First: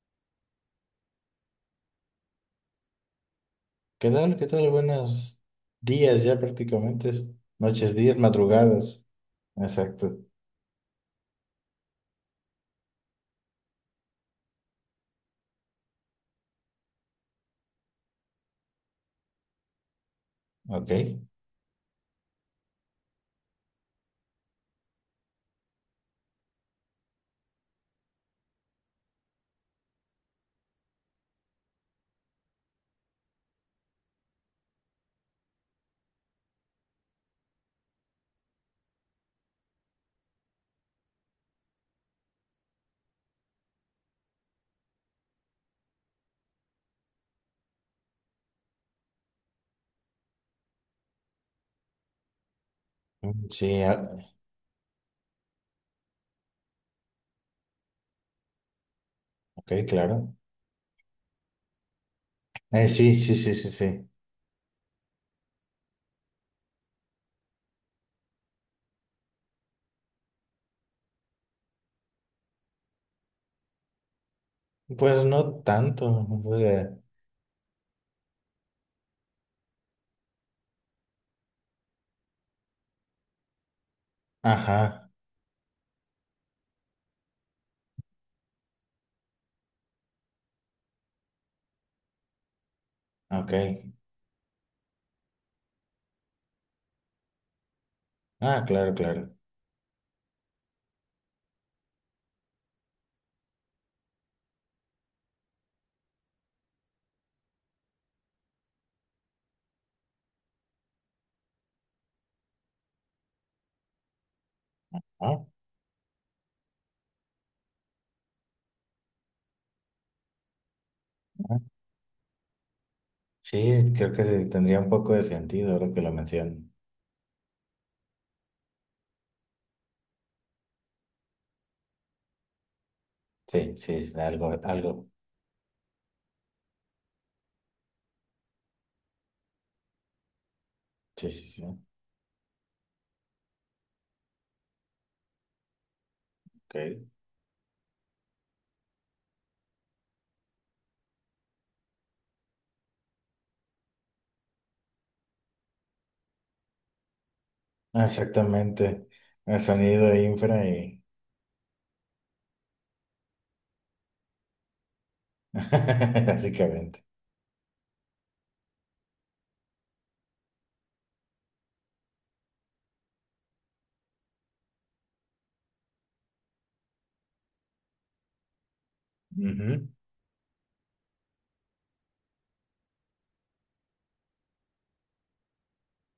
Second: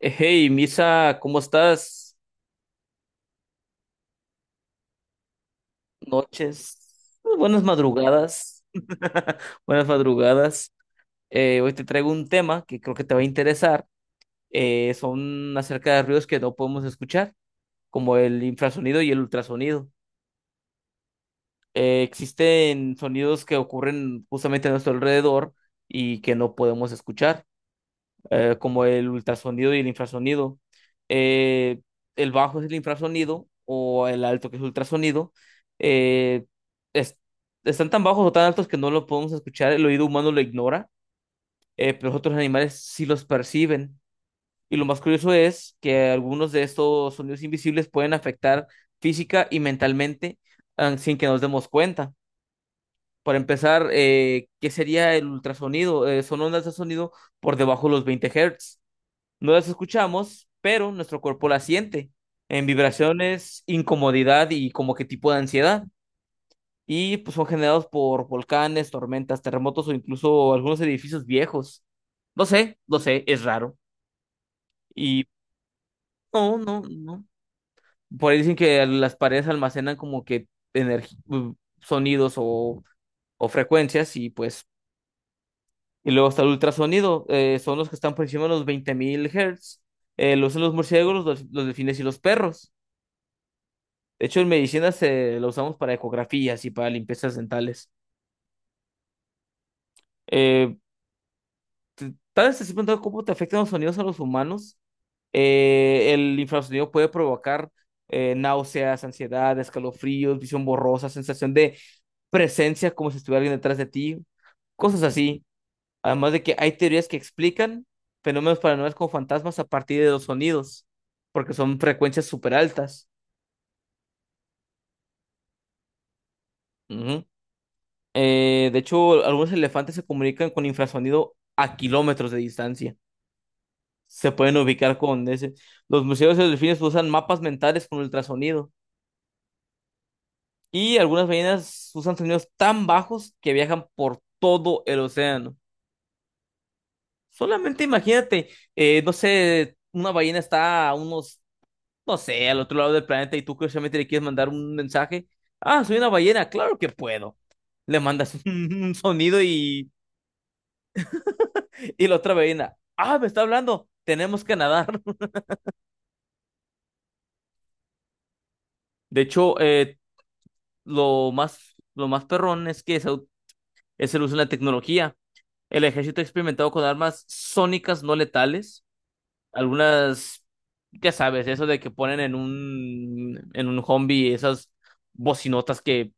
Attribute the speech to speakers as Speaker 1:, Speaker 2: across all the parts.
Speaker 1: Hey, Misa, ¿cómo estás?
Speaker 2: ¿Qué tal? ¿Qué tal? Buenos días ya
Speaker 1: Noches,
Speaker 2: prácticamente.
Speaker 1: pues, buenas
Speaker 2: Noches, días,
Speaker 1: madrugadas,
Speaker 2: madrugadas.
Speaker 1: buenas
Speaker 2: Exacto.
Speaker 1: madrugadas. Hoy te traigo un tema que creo que te va a interesar. Son acerca de ruidos que no podemos escuchar, como el infrasonido y el ultrasonido.
Speaker 2: Ok.
Speaker 1: Existen sonidos que ocurren justamente a nuestro alrededor y que no podemos escuchar, como el ultrasonido y el infrasonido. Eh, el bajo es el infrasonido o el alto que es ultrasonido. Eh, es- están tan bajos o tan altos que no lo podemos escuchar, el oído humano lo ignora. Pero los otros animales sí los perciben. Y lo más curioso es que algunos de estos sonidos invisibles pueden afectar física y mentalmente, sin que nos demos cuenta. Para
Speaker 2: Mm, sí,
Speaker 1: empezar, ¿qué sería el ultrasonido? Son ondas de sonido por debajo de los 20 Hz. No las
Speaker 2: ok, claro.
Speaker 1: escuchamos, pero nuestro cuerpo las siente en
Speaker 2: Sí, sí, sí,
Speaker 1: vibraciones,
Speaker 2: sí, sí.
Speaker 1: incomodidad y como que tipo de ansiedad. Y pues son generados por volcanes, tormentas, terremotos o incluso algunos edificios viejos. No sé, no sé, es raro.
Speaker 2: Pues
Speaker 1: Y
Speaker 2: no tanto.
Speaker 1: no,
Speaker 2: O
Speaker 1: no,
Speaker 2: sea,
Speaker 1: no. Por ahí dicen que las paredes almacenan como que sonidos o frecuencias y pues.
Speaker 2: ajá,
Speaker 1: Y luego está el ultrasonido. Son los que están por encima de los 20.000 Hz. Los son los murciélagos, los delfines y los perros.
Speaker 2: ok.
Speaker 1: De hecho, en medicina se la usamos para ecografías y para limpiezas dentales.
Speaker 2: Ah, claro, claro.
Speaker 1: Eh, Tal vez te has preguntado cómo te afectan los sonidos a los humanos. El infrasonido puede provocar, náuseas, ansiedad, escalofríos, visión borrosa, sensación de presencia como si estuviera alguien detrás de ti, cosas
Speaker 2: Ah,
Speaker 1: así. Además de que hay teorías que explican fenómenos paranormales como fantasmas a partir de los sonidos, porque
Speaker 2: ah.
Speaker 1: son frecuencias súper altas.
Speaker 2: Sí, creo que sí, tendría un poco de sentido ahora que lo mencionan.
Speaker 1: De hecho, algunos elefantes se comunican con infrasonido a kilómetros de distancia.
Speaker 2: Sí, sí, es
Speaker 1: Se
Speaker 2: algo,
Speaker 1: pueden ubicar
Speaker 2: algo.
Speaker 1: con ese. Los museos de delfines usan mapas mentales con ultrasonido. Y algunas
Speaker 2: Sí, sí, sí.
Speaker 1: ballenas usan sonidos tan bajos que viajan por todo el océano.
Speaker 2: Ok.
Speaker 1: Solamente imagínate, no sé, una ballena está a unos, no sé, al otro lado del planeta y tú curiosamente le quieres mandar un mensaje. Ah, soy una ballena, claro que puedo. Le mandas un
Speaker 2: Exactamente.
Speaker 1: sonido
Speaker 2: El
Speaker 1: y.
Speaker 2: sonido infra y...
Speaker 1: Y la otra ballena, ah, me está hablando, tenemos que nadar.
Speaker 2: Básicamente.
Speaker 1: De hecho, lo más perrón es que es el uso de la tecnología. El ejército ha experimentado con armas sónicas no letales.
Speaker 2: Ujú.
Speaker 1: Algunas, ya sabes, eso de que ponen en un zombie esas bocinotas que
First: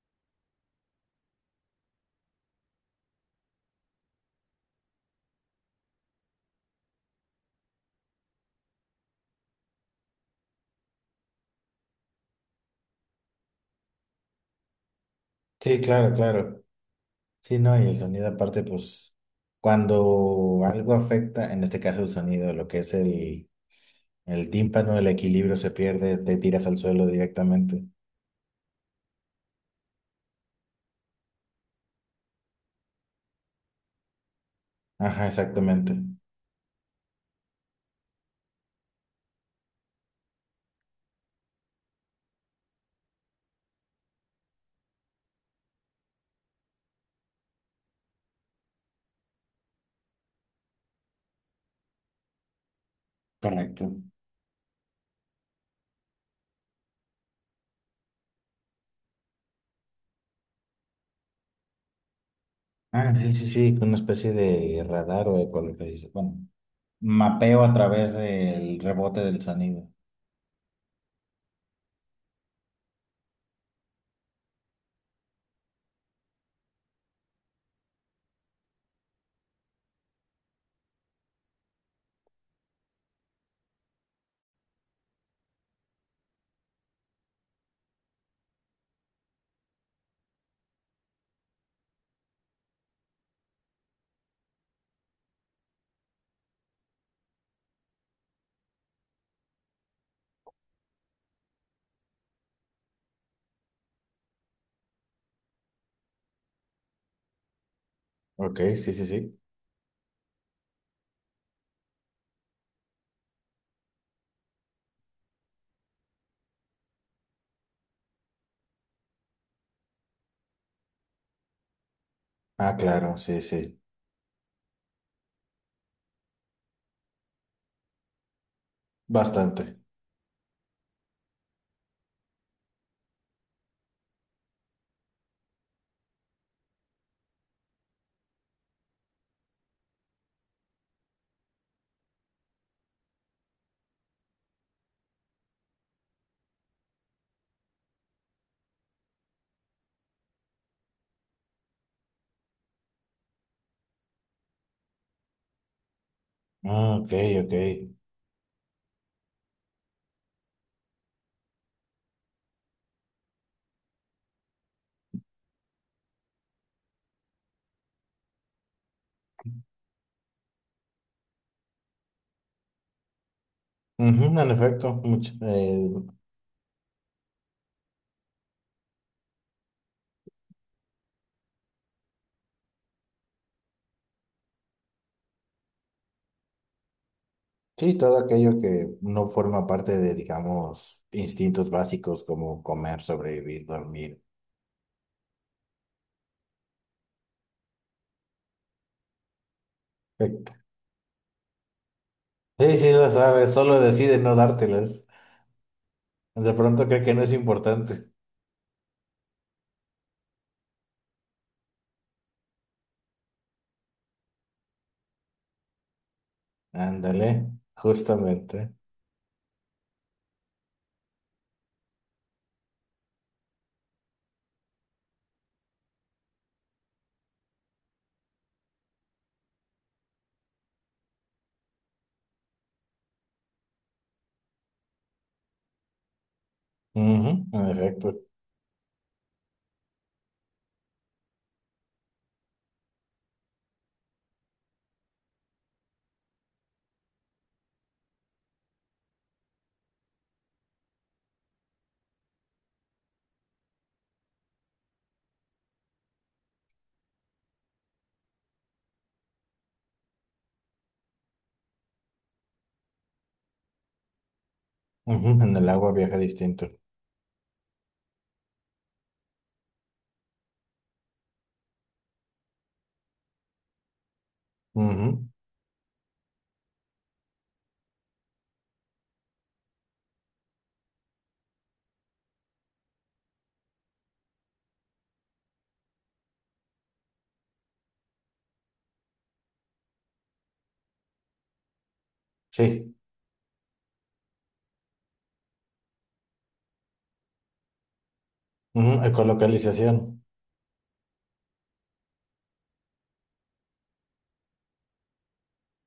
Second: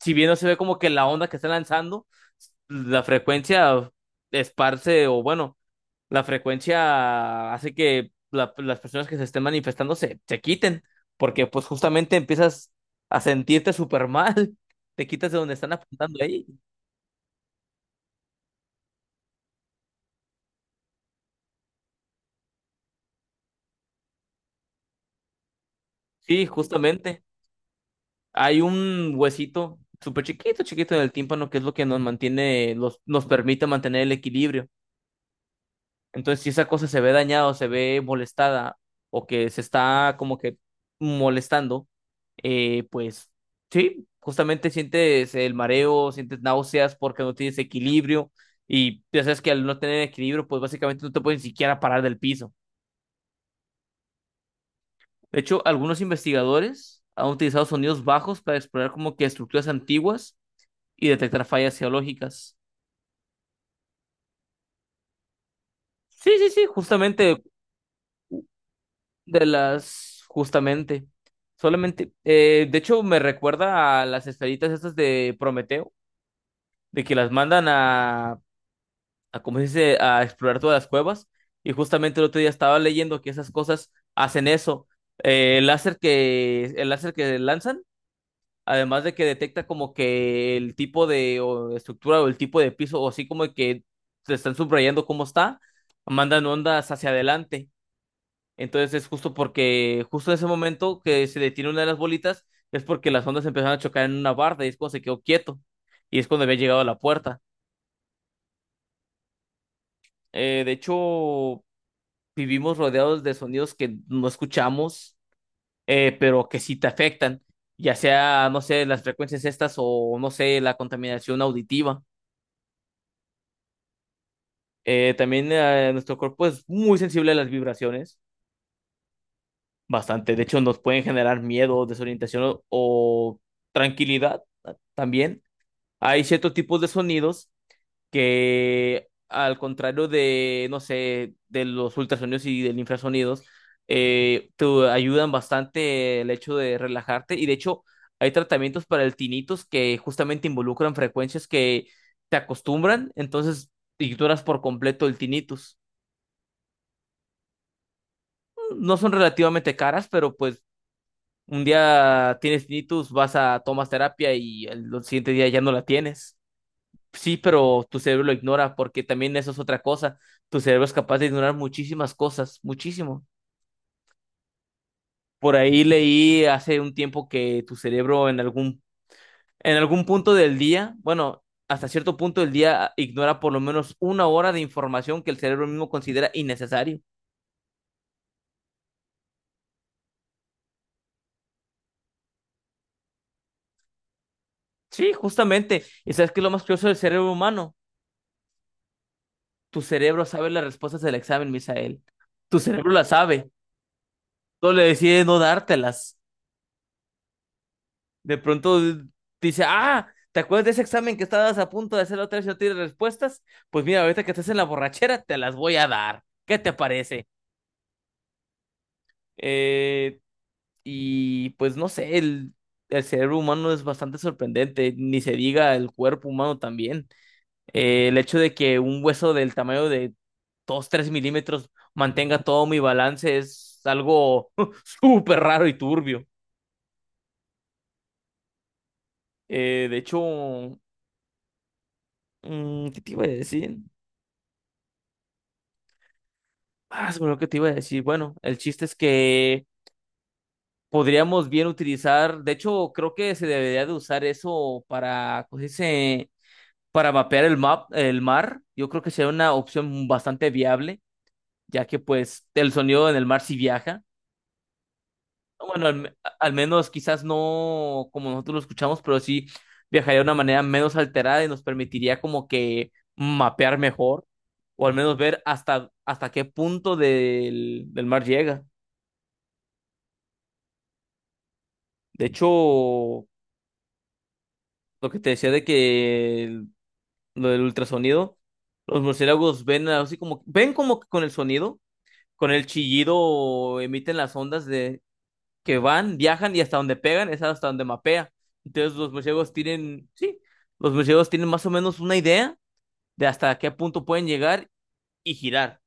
Speaker 1: si bien no se ve como que la onda que está lanzando, la frecuencia esparce o bueno, la frecuencia hace que las personas que se estén manifestando se quiten, porque pues justamente empiezas a sentirte súper mal, te quitas de donde están
Speaker 2: Sí, claro,
Speaker 1: apuntando ahí.
Speaker 2: claro. Sí, no, y el sonido aparte, pues, cuando algo afecta, en este caso el sonido, lo que es el tímpano, el equilibrio se pierde, te
Speaker 1: Sí,
Speaker 2: tiras al suelo
Speaker 1: justamente.
Speaker 2: directamente.
Speaker 1: Hay un huesito súper chiquito, chiquito en el tímpano, que es lo que nos mantiene, nos permite mantener el equilibrio.
Speaker 2: Ajá, exactamente.
Speaker 1: Entonces, si esa cosa se ve dañada o se ve molestada o que se está como que molestando, pues sí, justamente sientes el mareo, sientes náuseas porque no tienes equilibrio y ya sabes que al no tener equilibrio, pues básicamente no te puedes ni siquiera parar del piso.
Speaker 2: Correcto.
Speaker 1: De hecho, algunos investigadores han utilizado sonidos bajos para explorar como que estructuras antiguas y detectar fallas geológicas.
Speaker 2: Ah, sí, sí, sí, con una especie de radar o ecolocalización.
Speaker 1: Sí,
Speaker 2: Bueno,
Speaker 1: sí, sí, justamente
Speaker 2: mapeo a través del rebote del
Speaker 1: de
Speaker 2: sonido.
Speaker 1: las, justamente, solamente, de hecho me recuerda a las esferitas estas de Prometeo, de que las mandan a, ¿cómo se dice?, a explorar todas las cuevas, y justamente el otro día estaba leyendo que esas cosas hacen eso. El láser que lanzan, además de que detecta como que el tipo de o estructura o el tipo de piso, o así como que te están subrayando cómo está, mandan ondas hacia adelante. Entonces es justo porque, justo en ese momento que se detiene una de las bolitas, es porque las ondas empezaron a chocar en una barda y es cuando se quedó quieto. Y es cuando había llegado a la puerta.
Speaker 2: Ok, sí, sí, sí.
Speaker 1: De hecho, vivimos rodeados de sonidos que no escuchamos, pero que sí te afectan. Ya sea, no sé, las frecuencias estas o, no sé, la contaminación auditiva.
Speaker 2: Ah, claro, sí, sí.
Speaker 1: También, nuestro cuerpo es muy sensible a las vibraciones,
Speaker 2: Bastante.
Speaker 1: bastante. De hecho, nos pueden generar miedo, desorientación o tranquilidad, también. Hay ciertos tipos de sonidos que, al contrario de, no sé, de los ultrasonidos y del infrasonidos, te ayudan bastante el hecho de relajarte. Y de hecho, hay tratamientos para el tinnitus que justamente involucran frecuencias que te acostumbran, entonces ignoras por completo el tinnitus.
Speaker 2: Ah, ok, ok.
Speaker 1: No son relativamente caras, pero pues un día tienes tinnitus, vas a tomas terapia y el siguiente día ya no la tienes. Sí, pero tu cerebro lo ignora porque también eso es otra cosa. Tu cerebro es capaz de ignorar muchísimas cosas, muchísimo.
Speaker 2: Ujú, en efecto, mucho.
Speaker 1: Por ahí leí hace un tiempo que tu cerebro en algún punto del día, bueno, hasta cierto punto del día ignora por lo menos una hora de información que el cerebro mismo considera innecesario.
Speaker 2: Sí, todo aquello que no forma parte de, digamos, instintos básicos como comer, sobrevivir, dormir.
Speaker 1: Sí, justamente. ¿Y sabes qué es lo más curioso del cerebro humano? Tu cerebro
Speaker 2: Eh,
Speaker 1: sabe las respuestas del examen, Misael. Tu
Speaker 2: Sí,
Speaker 1: cerebro
Speaker 2: sí,
Speaker 1: las
Speaker 2: lo
Speaker 1: sabe.
Speaker 2: sabes, solo decide no
Speaker 1: Solo le
Speaker 2: dártelas.
Speaker 1: decide no dártelas.
Speaker 2: De pronto cree que no es importante.
Speaker 1: De pronto dice, ah, ¿te acuerdas de ese examen que estabas a punto de hacer otra vez y no tienes respuestas? Pues mira, ahorita que estás en la borrachera, te las voy a dar. ¿Qué te parece?
Speaker 2: Ándale, justamente.
Speaker 1: Eh, y pues no sé, el cerebro humano es bastante sorprendente, ni se diga el cuerpo humano también. El hecho de que un hueso del tamaño de 2 3 milímetros mantenga todo mi balance es algo súper raro y turbio.
Speaker 2: Ujú, en efecto.
Speaker 1: De hecho, ¿qué te iba a decir? Ah, se me que te iba a decir. Bueno, el chiste es que podríamos bien utilizar, de hecho, creo que se debería de usar eso para, ¿cómo se dice? Para mapear el mar. Yo creo que sería una opción bastante viable, ya que pues el sonido en el mar sí viaja.
Speaker 2: Ujú, en el
Speaker 1: Bueno,
Speaker 2: agua viaja
Speaker 1: al
Speaker 2: distinto.
Speaker 1: menos quizás no como nosotros lo escuchamos, pero sí viajaría de una manera menos alterada y nos permitiría como que mapear mejor, o al menos
Speaker 2: Ujú,
Speaker 1: ver hasta qué punto del mar llega. De hecho, lo que te decía de que lo del ultrasonido, los murciélagos ven así como, ven como que con el sonido, con el
Speaker 2: sí,
Speaker 1: chillido emiten las ondas de que van, viajan y hasta donde pegan es hasta donde mapea.
Speaker 2: ujú,
Speaker 1: Entonces los murciélagos
Speaker 2: ecolocalización.
Speaker 1: tienen, sí, los murciélagos tienen más o menos una idea de hasta qué punto pueden llegar y girar.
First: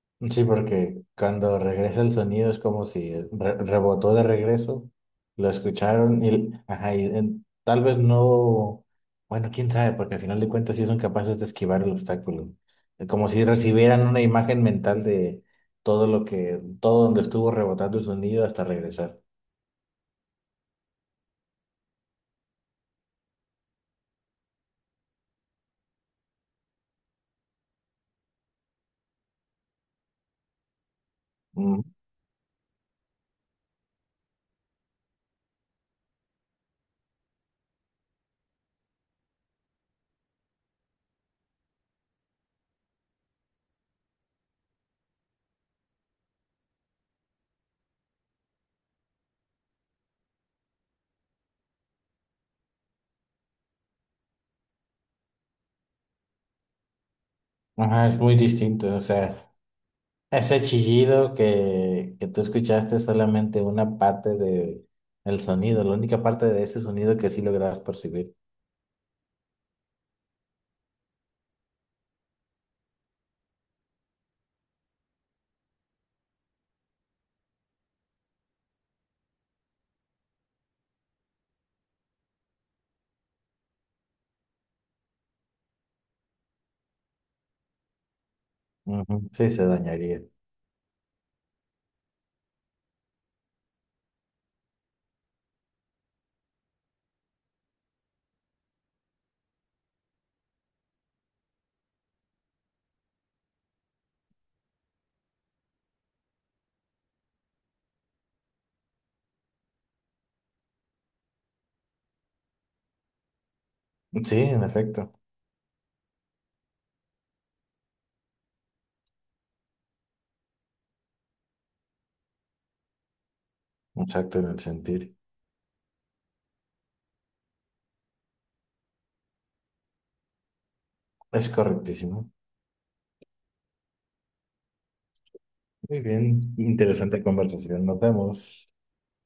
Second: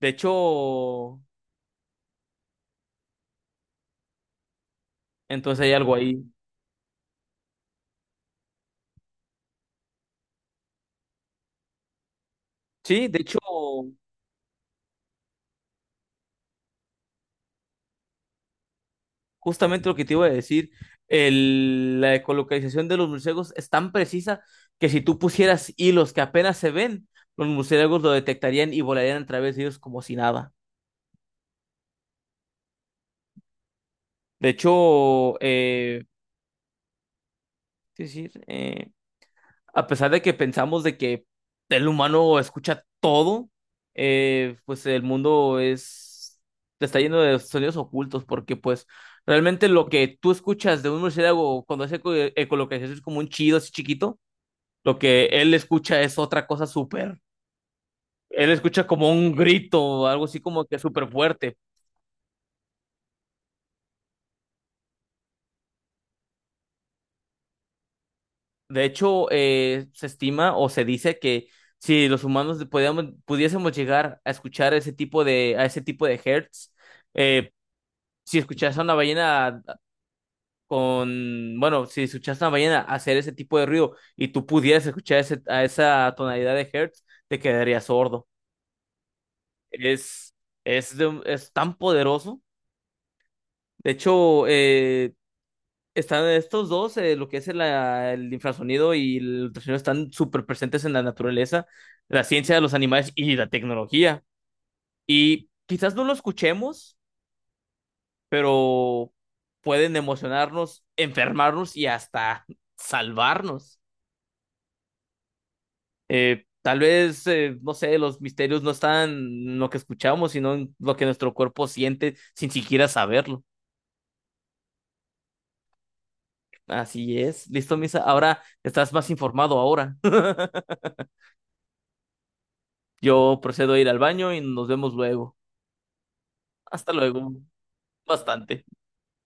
Speaker 1: De
Speaker 2: Sí, porque
Speaker 1: hecho,
Speaker 2: cuando regresa el sonido es como si rebotó de regreso, lo
Speaker 1: entonces hay algo ahí.
Speaker 2: escucharon y, ajá, y, tal vez no, bueno, quién sabe, porque al final de cuentas sí son capaces de esquivar el obstáculo.
Speaker 1: Sí, de
Speaker 2: Como
Speaker 1: hecho.
Speaker 2: si recibieran una imagen mental de todo lo que, todo donde estuvo rebotando el sonido hasta regresar.
Speaker 1: Justamente lo que te iba a decir, la ecolocalización de los murciélagos es tan precisa que si tú pusieras hilos que apenas se ven, los murciélagos lo detectarían y volarían a través de ellos como si nada.
Speaker 2: Mm.
Speaker 1: De hecho, es decir, a pesar de que pensamos de que el humano escucha todo, pues el mundo es está lleno de sonidos ocultos porque pues realmente lo que tú escuchas de un murciélago cuando hace ecolocalización es como un chido así chiquito. Lo que él escucha es otra cosa súper.
Speaker 2: Ajá, es muy
Speaker 1: Él escucha
Speaker 2: distinto, o
Speaker 1: como un
Speaker 2: sea,
Speaker 1: grito, algo así
Speaker 2: ese
Speaker 1: como que súper
Speaker 2: chillido
Speaker 1: fuerte.
Speaker 2: que tú escuchaste es solamente una parte de el sonido, la única parte de ese sonido que sí logras percibir.
Speaker 1: De hecho, se estima o se dice que si los humanos pudiésemos llegar a escuchar ese tipo de, a ese tipo de hertz, eh, si escuchas a una ballena con, bueno, si escuchas a una ballena hacer ese tipo de ruido y tú pudieras escuchar a esa tonalidad de hertz, te quedarías sordo.
Speaker 2: Ujú, sí, se dañaría.
Speaker 1: Es, es tan poderoso. De hecho, están estos dos, lo que es el, el infrasonido y el ultrasonido, están súper presentes en la naturaleza, la ciencia de los animales y la tecnología. Y quizás no lo escuchemos, pero pueden emocionarnos, enfermarnos y hasta salvarnos.
Speaker 2: Sí, en efecto.
Speaker 1: Tal vez, no sé, los misterios no están en lo que escuchamos, sino en lo que nuestro cuerpo siente sin siquiera saberlo.
Speaker 2: Exacto, en el sentir.
Speaker 1: Así es. Listo, Misa. Ahora estás más informado ahora.
Speaker 2: Es correctísimo.
Speaker 1: Yo procedo a ir al baño y nos vemos luego.
Speaker 2: Muy bien.
Speaker 1: Hasta
Speaker 2: Interesante
Speaker 1: luego.
Speaker 2: conversación. Nos
Speaker 1: Bastante.
Speaker 2: vemos.